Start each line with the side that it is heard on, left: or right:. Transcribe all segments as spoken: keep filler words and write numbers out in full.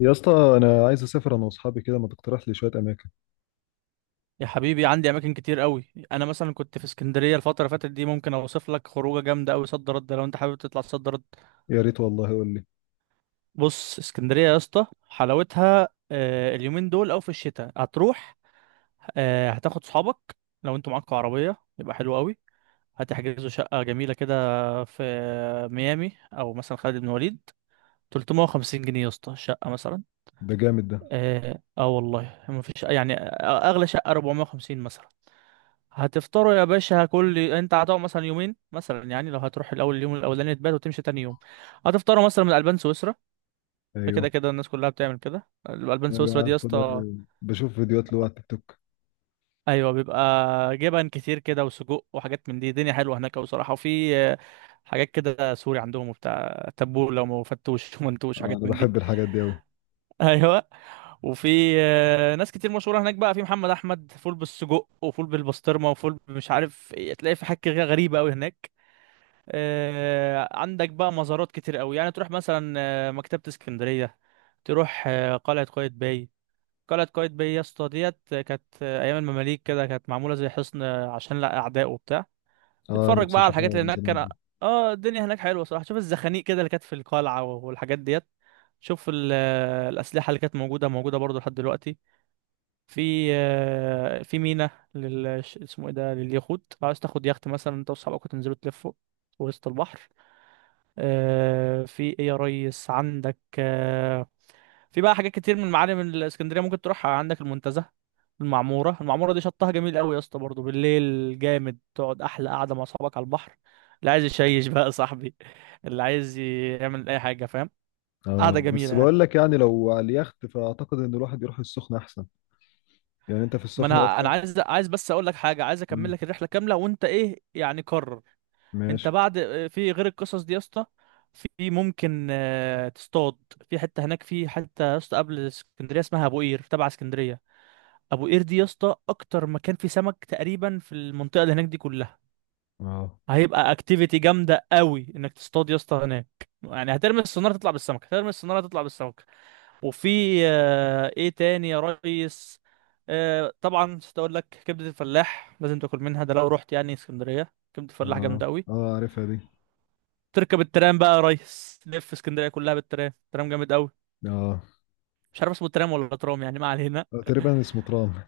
left: يا اسطى، انا عايز اسافر انا واصحابي كده، ما تقترح لي شويه اماكن؟
right: يا حبيبي عندي اماكن كتير قوي. انا مثلا كنت في اسكندريه الفتره اللي فاتت دي، ممكن اوصف لك خروجه جامده قوي. صد رد لو انت حابب تطلع صد رد.
left: يا ريت والله، قول لي.
right: بص اسكندريه يا اسطى حلاوتها، آه، اليومين دول او في الشتاء هتروح. آه، هتاخد صحابك. لو انتوا معاكوا عربيه يبقى حلو قوي. هتحجزوا شقه جميله كده في ميامي او مثلا خالد بن وليد. تلت ميه وخمسين جنيه يا اسطى الشقه مثلا.
left: ده جامد ده.
right: اه آه والله ما فيش يعني، آه، اغلى شقه اربعمئة وخمسين مثلا. هتفطروا يا باشا، كل. انت هتقعد مثلا يومين مثلا، يعني لو هتروح الاول، اليوم الاولاني تبات وتمشي تاني يوم. هتفطروا مثلا من البان سويسرا. ده كده
left: ايوه،
right: كده الناس كلها بتعمل كده، الالبان سويسرا
left: ايوه،
right: دي يا
left: عارفه ده.
right: اسطى.
left: بشوف فيديوهات له على التيك توك.
right: ايوه، بيبقى جبن كتير كده وسجق وحاجات من دي. الدنيا حلوه هناك بصراحه. وفي آه، حاجات كده سوري عندهم وبتاع. تبول لو فتوش ومنتوش
left: آه،
right: حاجات
left: انا
right: من دي.
left: بحب الحاجات دي قوي.
right: ايوه. وفي آه، ناس كتير مشهوره هناك بقى. في محمد احمد فول بالسجق، وفول بالبسطرمه، وفول مش عارف ايه. تلاقي في حاجه غريبه قوي هناك. آه، عندك بقى مزارات كتير قوي، يعني تروح مثلا آه، مكتبة اسكندرية. تروح آه، قلعة قايتباي. قلعة قايتباي يا اسطى ديت آه، كانت آه، أيام المماليك كده كانت معمولة زي حصن آه، عشان لا أعداء وبتاع.
left: اه،
right: تتفرج
left: نفسي
right: بقى على الحاجات
left: اشوفها
right: اللي
left: من
right: هناك
left: زمان
right: كان.
left: دي.
right: اه، الدنيا هناك حلوة صراحة. شوف الزخانيق كده اللي كانت في القلعة والحاجات ديت. شوف ال- آه، الأسلحة اللي كانت موجودة، موجودة برضه لحد دلوقتي. في آه، في ميناء لل ش- اسمه ايه ده، لليخوت. لو عايز تاخد يخت مثلا انت واصحابك وتنزلوا تلفوا في وسط البحر. آه، في ايه يا ريس، عندك آه، في بقى حاجات كتير من المعالم الاسكندريه ممكن تروحها. عندك المنتزه، المعموره. المعموره دي شطها جميل قوي يا اسطى. برضه بالليل جامد، تقعد احلى قعده مع اصحابك على البحر. اللي عايز يشيش بقى يا صاحبي، اللي عايز يعمل اي حاجه، فاهم.
left: اه،
right: قعده جميله
left: بس
right: يعني.
left: بقول لك، يعني لو على اليخت فاعتقد ان الواحد يروح السخنه احسن. يعني انت في
right: ما
left: السخنه يا
right: انا انا
left: اسطى؟
right: عايز عايز بس اقول لك حاجه، عايز اكمل
left: مم.
right: لك الرحله كامله وانت ايه يعني، قرر. انت
left: ماشي.
right: بعد، في غير القصص دي يا اسطى، في ممكن آه، تصطاد. في حته هناك، في حته يا اسطى قبل اسكندريه اسمها ابو قير، تبع اسكندريه. ابو قير دي يا اسطى اكتر مكان فيه سمك تقريبا في المنطقه اللي هناك دي كلها.
left: اه،
right: هيبقى اكتيفيتي جامده قوي انك تصطاد يا اسطى هناك. يعني هترمي الصناره تطلع بالسمك، هترمي الصناره تطلع بالسمك. وفي آه، ايه تاني يا ريس. آه، طبعا مش هقول لك كبده الفلاح، لازم تاكل منها. ده لو رحت يعني اسكندريه، كبده الفلاح
left: اه،
right: جامده قوي.
left: اه، عارفها دي.
right: تركب الترام بقى يا ريس، لف اسكندريه كلها بالترام. ترام جامد قوي.
left: اه،
right: مش عارف اسمه ترام ولا ترام، يعني ما علينا.
left: آه، تقريبا اسمه ترام.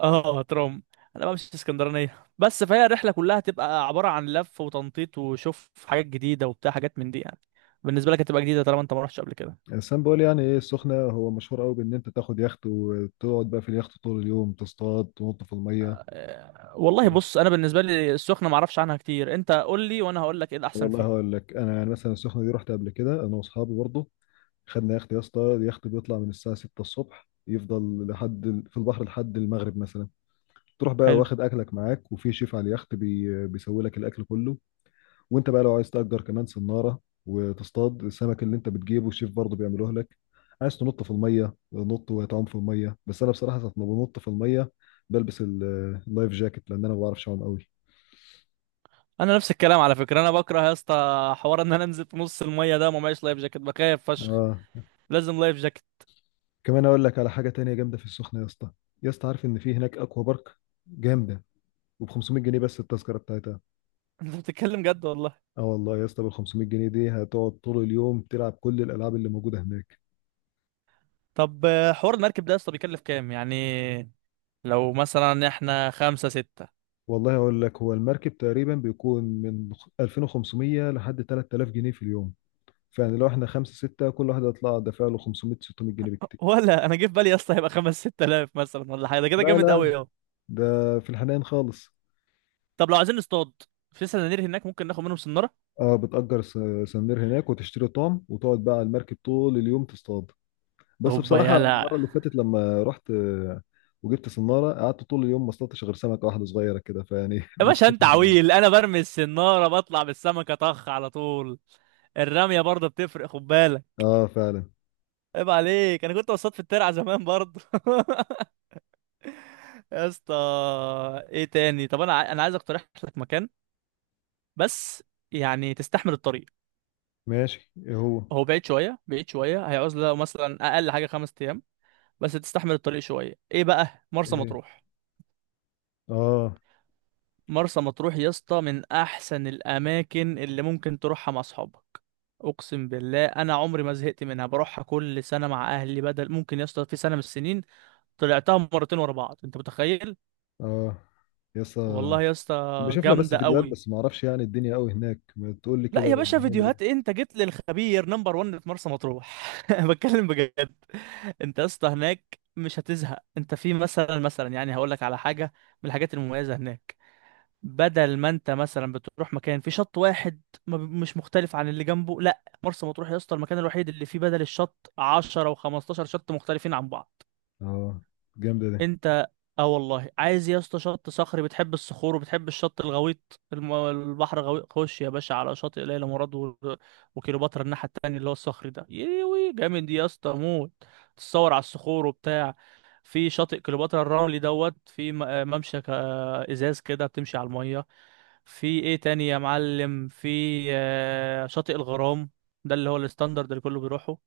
right: اه، ترام. انا بقى مش اسكندرانيه بس، فهي الرحله كلها تبقى عباره عن لف وتنطيط وشوف حاجات جديده وبتاع، حاجات من دي يعني. بالنسبه لك هتبقى جديده طالما انت ما رحتش قبل كده.
left: بس انا بقول يعني ايه، السخنه هو مشهور قوي بان انت تاخد يخت وتقعد بقى في اليخت طول اليوم تصطاد تنط في الميه.
right: آه، والله
left: كده.
right: بص، انا بالنسبه لي السخنه ما اعرفش عنها كتير. انت قول لي وانا هقول لك ايه الاحسن
left: والله
right: فيهم.
left: هقول لك انا، يعني مثلا السخنه دي رحت قبل كده انا واصحابي برضه. خدنا يخت يا اسطى، اليخت بيطلع من الساعه ستة الصبح، يفضل لحد ال- في البحر لحد المغرب مثلا. تروح بقى
right: حلو.
left: واخد اكلك معاك، وفي شيف على اليخت بي... بيسوي لك الاكل كله. وانت بقى لو عايز تأجر كمان صناره وتصطاد السمك اللي انت بتجيبه، الشيف برضه بيعملوه لك. عايز تنط في الميه نط وتعوم في الميه، بس انا بصراحه ساعه ما بنط في الميه بلبس ال- اللايف جاكيت، لان انا ما بعرفش اعوم قوي.
right: انا نفس الكلام على فكره، انا بكره يا اسطى حوار ان انا انزل في نص الميه ده وما معيش لايف جاكيت، بخاف فشخ.
left: اه،
right: لازم لايف جاكيت.
left: كمان اقول لك على حاجه تانية جامده في السخنه يا اسطى. يا اسطى، عارف ان في هناك اكوا بارك؟ جامده، وب خمسمائة جنيه بس التذكره بتاعتها.
right: انت بتتكلم جد والله؟
left: اه والله يا اسطى، بال خمسمائة جنيه دي هتقعد طول اليوم تلعب كل الالعاب اللي موجوده هناك.
right: طب آه، حوار المركب ده اصلا بيكلف كام يعني، لو مثلا احنا خمسة ستة؟
left: والله اقول لك، هو المركب تقريبا بيكون من الفين وخمسميه لحد تلات آلاف جنيه في اليوم. فيعني لو احنا خمسة ستة، كل واحد هيطلع دافع له خمسمائة، ستمائة جنيه بالكتير.
right: ولا انا جه في بالي يا اسطى هيبقى خمس ستة آلاف مثلا ولا حاجة. ده كده
left: لا،
right: جامد
left: لا،
right: قوي اهو.
left: ده في الحنان خالص.
right: طب لو عايزين نصطاد، في سنانير هناك ممكن ناخد منهم سنارة؟
left: اه، بتأجر س- سنير هناك وتشتري طعم وتقعد بقى على المركب طول اليوم تصطاد. بس
right: هوبا
left: بصراحة
right: يلا.
left: المرة اللي فاتت لما رحت آه، وجبت صنارة، قعدت طول اليوم ما اصطادتش غير سمكة واحدة صغيرة كده، فيعني
right: يا باشا انت
left: مشكلتها.
right: عويل، انا برمي السنارة بطلع بالسمكة طخ على طول. الرمية برضه بتفرق خد بالك.
left: اه، فعلا.
right: عيب عليك، انا كنت بصطاد في الترعة زمان برضه. يا اسطى. ايه تاني؟ طب انا ع- انا عايز اقترح لك مكان بس، يعني تستحمل الطريق.
left: ماشي، ايه هو؟
right: هو بعيد شويه، بعيد شويه. هيعوز له مثلا اقل حاجه خمس ايام. بس تستحمل الطريق شويه. ايه بقى؟ مرسى
left: ايه.
right: مطروح.
left: اه،
right: مرسى مطروح يا اسطى من احسن الاماكن اللي ممكن تروحها مع اصحابك. اقسم بالله، انا عمري ما زهقت منها. بروحها كل سنه مع اهلي. بدل ممكن يا اسطى في سنه من السنين طلعتها مرتين ورا بعض، انت متخيل؟
left: اه، يسا.
right: والله يا اسطى.
left: بشوف لها بس
right: جامده
left: فيديوهات،
right: قوي.
left: بس ما اعرفش يعني، الدنيا قوي هناك، ما تقول لي
right: لا
left: كده
right: يا باشا،
left: بنعمل ايه.
right: فيديوهات إيه؟ انت جيت للخبير نمبر واحد في مرسى مطروح. بتكلم بجد. انت يا اسطى هناك مش هتزهق. انت في مثلا مثلا يعني هقول لك على حاجه من الحاجات المميزه هناك. بدل ما انت مثلا بتروح مكان في شط واحد ما ب- مش مختلف عن اللي جنبه، لا، مرسى مطروح يا اسطى المكان الوحيد اللي فيه بدل الشط عشر و15 شط مختلفين عن بعض.
left: اه، جامدة دي.
right: انت اه والله، عايز يا اسطى شط صخري، بتحب الصخور وبتحب الشط الغويط؟ الم... البحر غويط، خش يا باشا على شاطئ ليلى مراد و... وكليوباترا الناحية التانية اللي هو الصخري ده. يوي جامد يا اسطى موت. تتصور على الصخور وبتاع. في شاطئ كليوباترا الرملي دوت. في م- آه ممشى ك- آه ازاز كده بتمشي على المية. في ايه تاني يا معلم؟ في آه، شاطئ الغرام، ده اللي هو الستاندرد اللي كله بيروحه.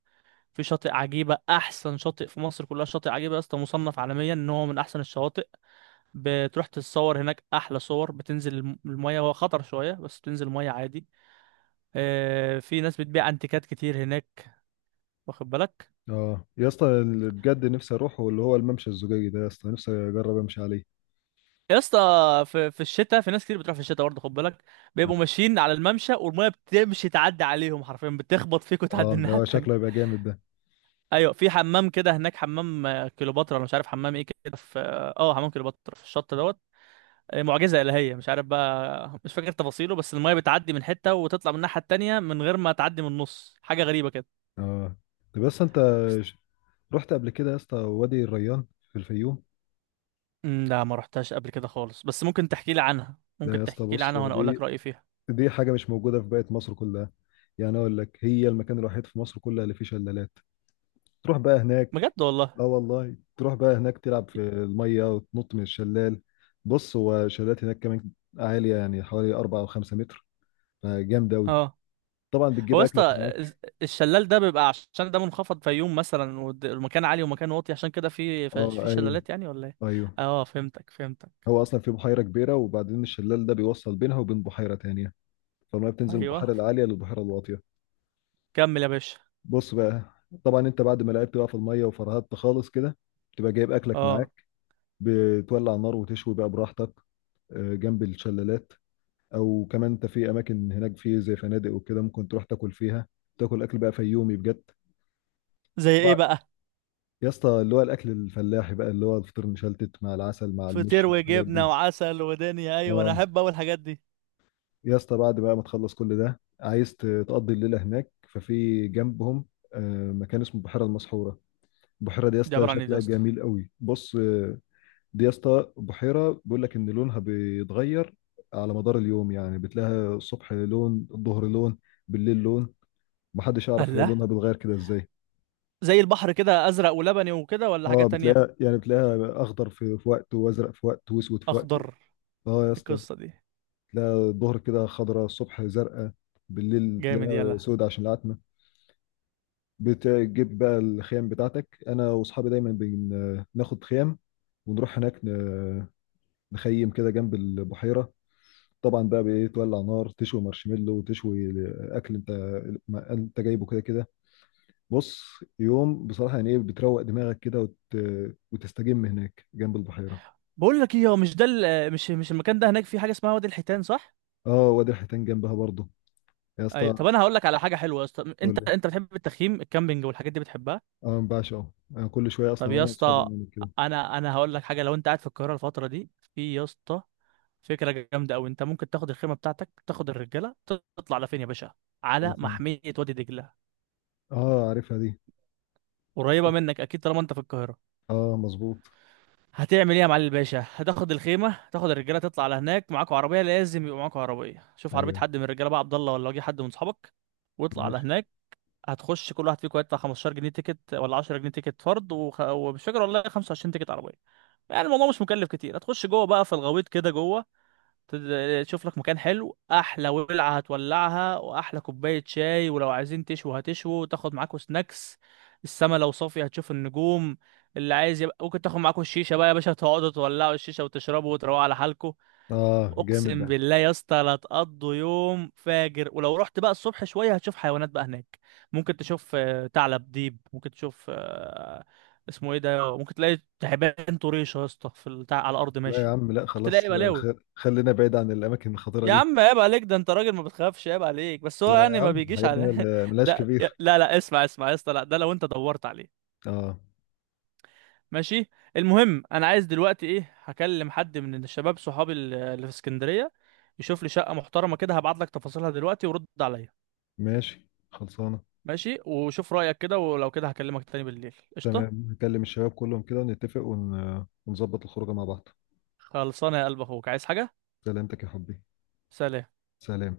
right: في شاطئ عجيبة، أحسن شاطئ في مصر كلها. شاطئ عجيبة يا اسطى مصنف عالميا إن هو من أحسن الشواطئ. بتروح تتصور هناك أحلى صور. بتنزل الم- المية، هو خطر شوية بس بتنزل المية عادي. آه، في ناس بتبيع أنتيكات كتير هناك، واخد بالك؟
left: اه يا اسطى، اللي بجد نفسي اروحه اللي هو الممشى الزجاجي ده، يا اسطى نفسي اجرب امشي عليه.
right: يا اسطى، في في الشتاء في ناس كتير بتروح في الشتاء برضه، خد بالك. بيبقوا
left: اه،
right: ماشيين على الممشى والمية بتمشي تعدي عليهم حرفيا، بتخبط فيك وتعدي
left: آه،
right: الناحية
left: ده
right: التانية.
left: شكله يبقى جامد ده.
right: ايوه، في حمام كده هناك، حمام آه، كليوباترا، انا مش عارف حمام ايه كده، في اه آه، حمام كليوباترا في الشط دوت. معجزة إلهية، مش عارف بقى، مش فاكر تفاصيله، بس المايه بتعدي من حتة وتطلع من الناحية التانية من غير ما تعدي من النص، حاجة غريبة كده.
left: اه طب، بس انت ش- رحت قبل كده يا اسطى وادي الريان في الفيوم؟
right: أمم، لا، ما رحتهاش قبل كده خالص، بس ممكن تحكي لي عنها،
left: لا يا
right: ممكن
left: اسطى،
right: تحكي لي
left: بص،
right: عنها وانا اقول لك
left: دي
right: رأيي فيها.
left: دي حاجه مش موجوده في باقي مصر كلها. يعني اقول لك، هي المكان الوحيد في مصر كلها اللي فيه شلالات. تروح بقى هناك.
right: بجد والله؟
left: اه والله، تروح بقى هناك تلعب في الميه وتنط من الشلال. بص، هو شلالات هناك كمان عاليه، يعني حوالي اربعه او خمسه متر، فجامد اوي.
right: اه.
left: طبعا
right: هو
left: بتجيب
right: يا
left: اكلك
right: اسطى
left: معاك.
right: الز- الشلال ده بيبقى عشان ده منخفض فيوم مثلا والد- والمكان عالي ومكان واطي، عشان كده في في في
left: اه، ايوه،
right: شلالات، يعني ولا ايه؟
left: ايوه.
right: اه، فهمتك فهمتك.
left: هو اصلا في بحيره كبيره، وبعدين الشلال ده بيوصل بينها وبين بحيره تانيه. فالميه بتنزل من
right: ايوه،
left: البحيره العاليه للبحيره الواطيه.
right: كمل يا باشا.
left: بص بقى. طبعا انت بعد ما لعبت بقى في الميه وفرهدت خالص كده، بتبقى جايب اكلك
right: اه،
left: معاك. بتولع النار وتشوي بقى براحتك، آه، جنب الشلالات. او كمان انت في اماكن هناك في زي فنادق وكده، ممكن تروح تاكل فيها. تاكل اكل بقى فيومي بجد.
right: زي ايه
left: بقى-
right: بقى؟
left: يا اسطى، اللي هو الاكل الفلاحي بقى، اللي هو الفطير مشلتت مع العسل مع
right: فطير
left: المش مع الحاجات دي.
right: وجبنه وعسل ودنيا، ايوه انا
left: اه
right: احب اول الحاجات دي.
left: يا اسطى، بعد بقى ما تخلص كل ده، عايز ت- تقضي الليله هناك، ففي جنبهم آه، مكان اسمه البحيره المسحوره. البحيره دي يا
right: دي
left: اسطى
right: عبارة عن ايه دي يا
left: شكلها
right: اسطى؟
left: جميل قوي، بص، آه، دي يا اسطى بحيره بيقول لك ان لونها بيتغير على مدار اليوم، يعني بتلاقيها الصبح لون، الظهر لون، بالليل لون. محدش يعرف هي
right: الله.
left: لونها بيتغير كده ازاي.
right: زي البحر كده ازرق ولبني وكده ولا حاجة
left: اه،
right: تانية؟
left: بتلاقيها يعني بتلاقيها اخضر في في وقت، وازرق في وقت، واسود في وقت.
right: اخضر
left: اه يا
right: إيه؟
left: اسطى،
right: القصة دي؟
left: تلاقيها الظهر كده خضراء، الصبح زرقاء، بالليل
right: جامد
left: تلاقيها
right: يلا.
left: سود عشان العتمه. بتجيب بقى الخيام بتاعتك، انا واصحابي دايما بناخد خيام. ونروح هناك ن- مخيم كده جنب البحيره. طبعا بقى بايه تولع نار، تشوي مارشميلو وتشوي اكل انت ما انت جايبه كده كده. بص. يوم بصراحه، يعني ايه، بتروق دماغك كده وت... وتستجم هناك جنب البحيره.
right: بقول لك ايه، هو مش ده ال- مش مش المكان ده هناك في حاجة اسمها وادي الحيتان، صح؟
left: اه، وادي الحيتان جنبها برضه يا
right: ايوه.
left: اسطى.
right: طب انا هقول لك على حاجة حلوة يا اسطى، انت
left: قول لي.
right: انت بتحب التخييم الكامبينج والحاجات دي بتحبها؟
left: اه، ما بعشقه. انا كل شويه
right: طب
left: اصلا
right: يا
left: انا واصحابي
right: اسطى،
left: بنعمل كده.
right: انا انا هقول لك حاجة. لو انت قاعد في القاهرة الفترة دي، في يا اسطى فكرة جامدة أوي. أنت ممكن تاخد الخيمة بتاعتك، تاخد الرجالة. تطلع على فين يا باشا؟
left: على
right: على
left: فين؟
right: محمية وادي دجلة.
left: اه، عارفها دي.
right: قريبة منك أكيد طالما أنت في القاهرة.
left: اه، مظبوط.
right: هتعمل ايه يا معلم الباشا؟ هتاخد الخيمه، هتاخد الرجاله، تطلع على هناك. معاكوا عربيه، لازم يبقى معاكوا عربيه. شوف عربيه
left: ايوه.
right: حد من الرجاله بقى، عبد الله ولا واجي حد من صحابك، واطلع على
left: ماشي.
right: هناك. هتخش، كل واحد فيكم هيدفع خمستاشر جنيه تيكت ولا عشر جنيه تيكت فرد وخ... ومش فاكر والله، خمسة وعشرين تيكت عربيه. يعني الموضوع مش مكلف كتير. هتخش جوه بقى في الغويط كده جوه، تد- تشوف لك مكان حلو، احلى ولعه هتولعها واحلى كوبايه شاي، ولو عايزين تشوا هتشوا، وتاخد معاكوا سناكس. السما لو صافيه هتشوف النجوم. اللي عايز، يبقى ممكن تاخد معاكوا الشيشه بقى يا باشا، تقعدوا تولعوا الشيشه وتشربوا وتروقوا على حالكوا.
left: اه، جامد
right: اقسم
left: ده.
right: بالله يا اسطى لا تقضوا يوم فاجر. ولو رحت بقى الصبح شويه هتشوف حيوانات بقى هناك. ممكن تشوف آه، ثعلب، ديب، ممكن تشوف آه، اسمه ايه ده، ممكن تلاقي تعبان طريشه يا اسطى في التع- على الارض
left: لا
right: ماشي،
left: يا عم، لا،
right: ممكن تلاقي
left: خلاص،
right: بلاوي.
left: خ- خلينا بعيد عن الاماكن الخطيره
right: يا
left: دي.
right: عم عيب عليك، ده انت راجل ما بتخافش، عيب عليك. بس هو
left: يا
right: يعني ما
left: عم
right: بيجيش
left: الحاجات دي
right: على
left: مل- ملهاش
right: ده.
left: كبير.
right: لا لا، اسمع اسمع يا اسطى، لا، ده لو انت دورت عليه.
left: اه.
right: ماشي. المهم، انا عايز دلوقتي ايه، هكلم حد من الشباب صحابي ال- اللي في اسكندرية، يشوف لي شقة محترمة كده، هبعت لك تفاصيلها دلوقتي ورد عليا.
left: ماشي، خلصانة.
right: ماشي، وشوف رأيك كده، ولو كده هكلمك تاني بالليل، قشطة.
left: تمام، هكلم الشباب كلهم كده ونتفق ون... ونظبط الخروجة مع بعض.
right: خلصانة يا قلب اخوك، عايز حاجة؟
left: سلامتك يا حبي.
right: سلام.
left: سلام.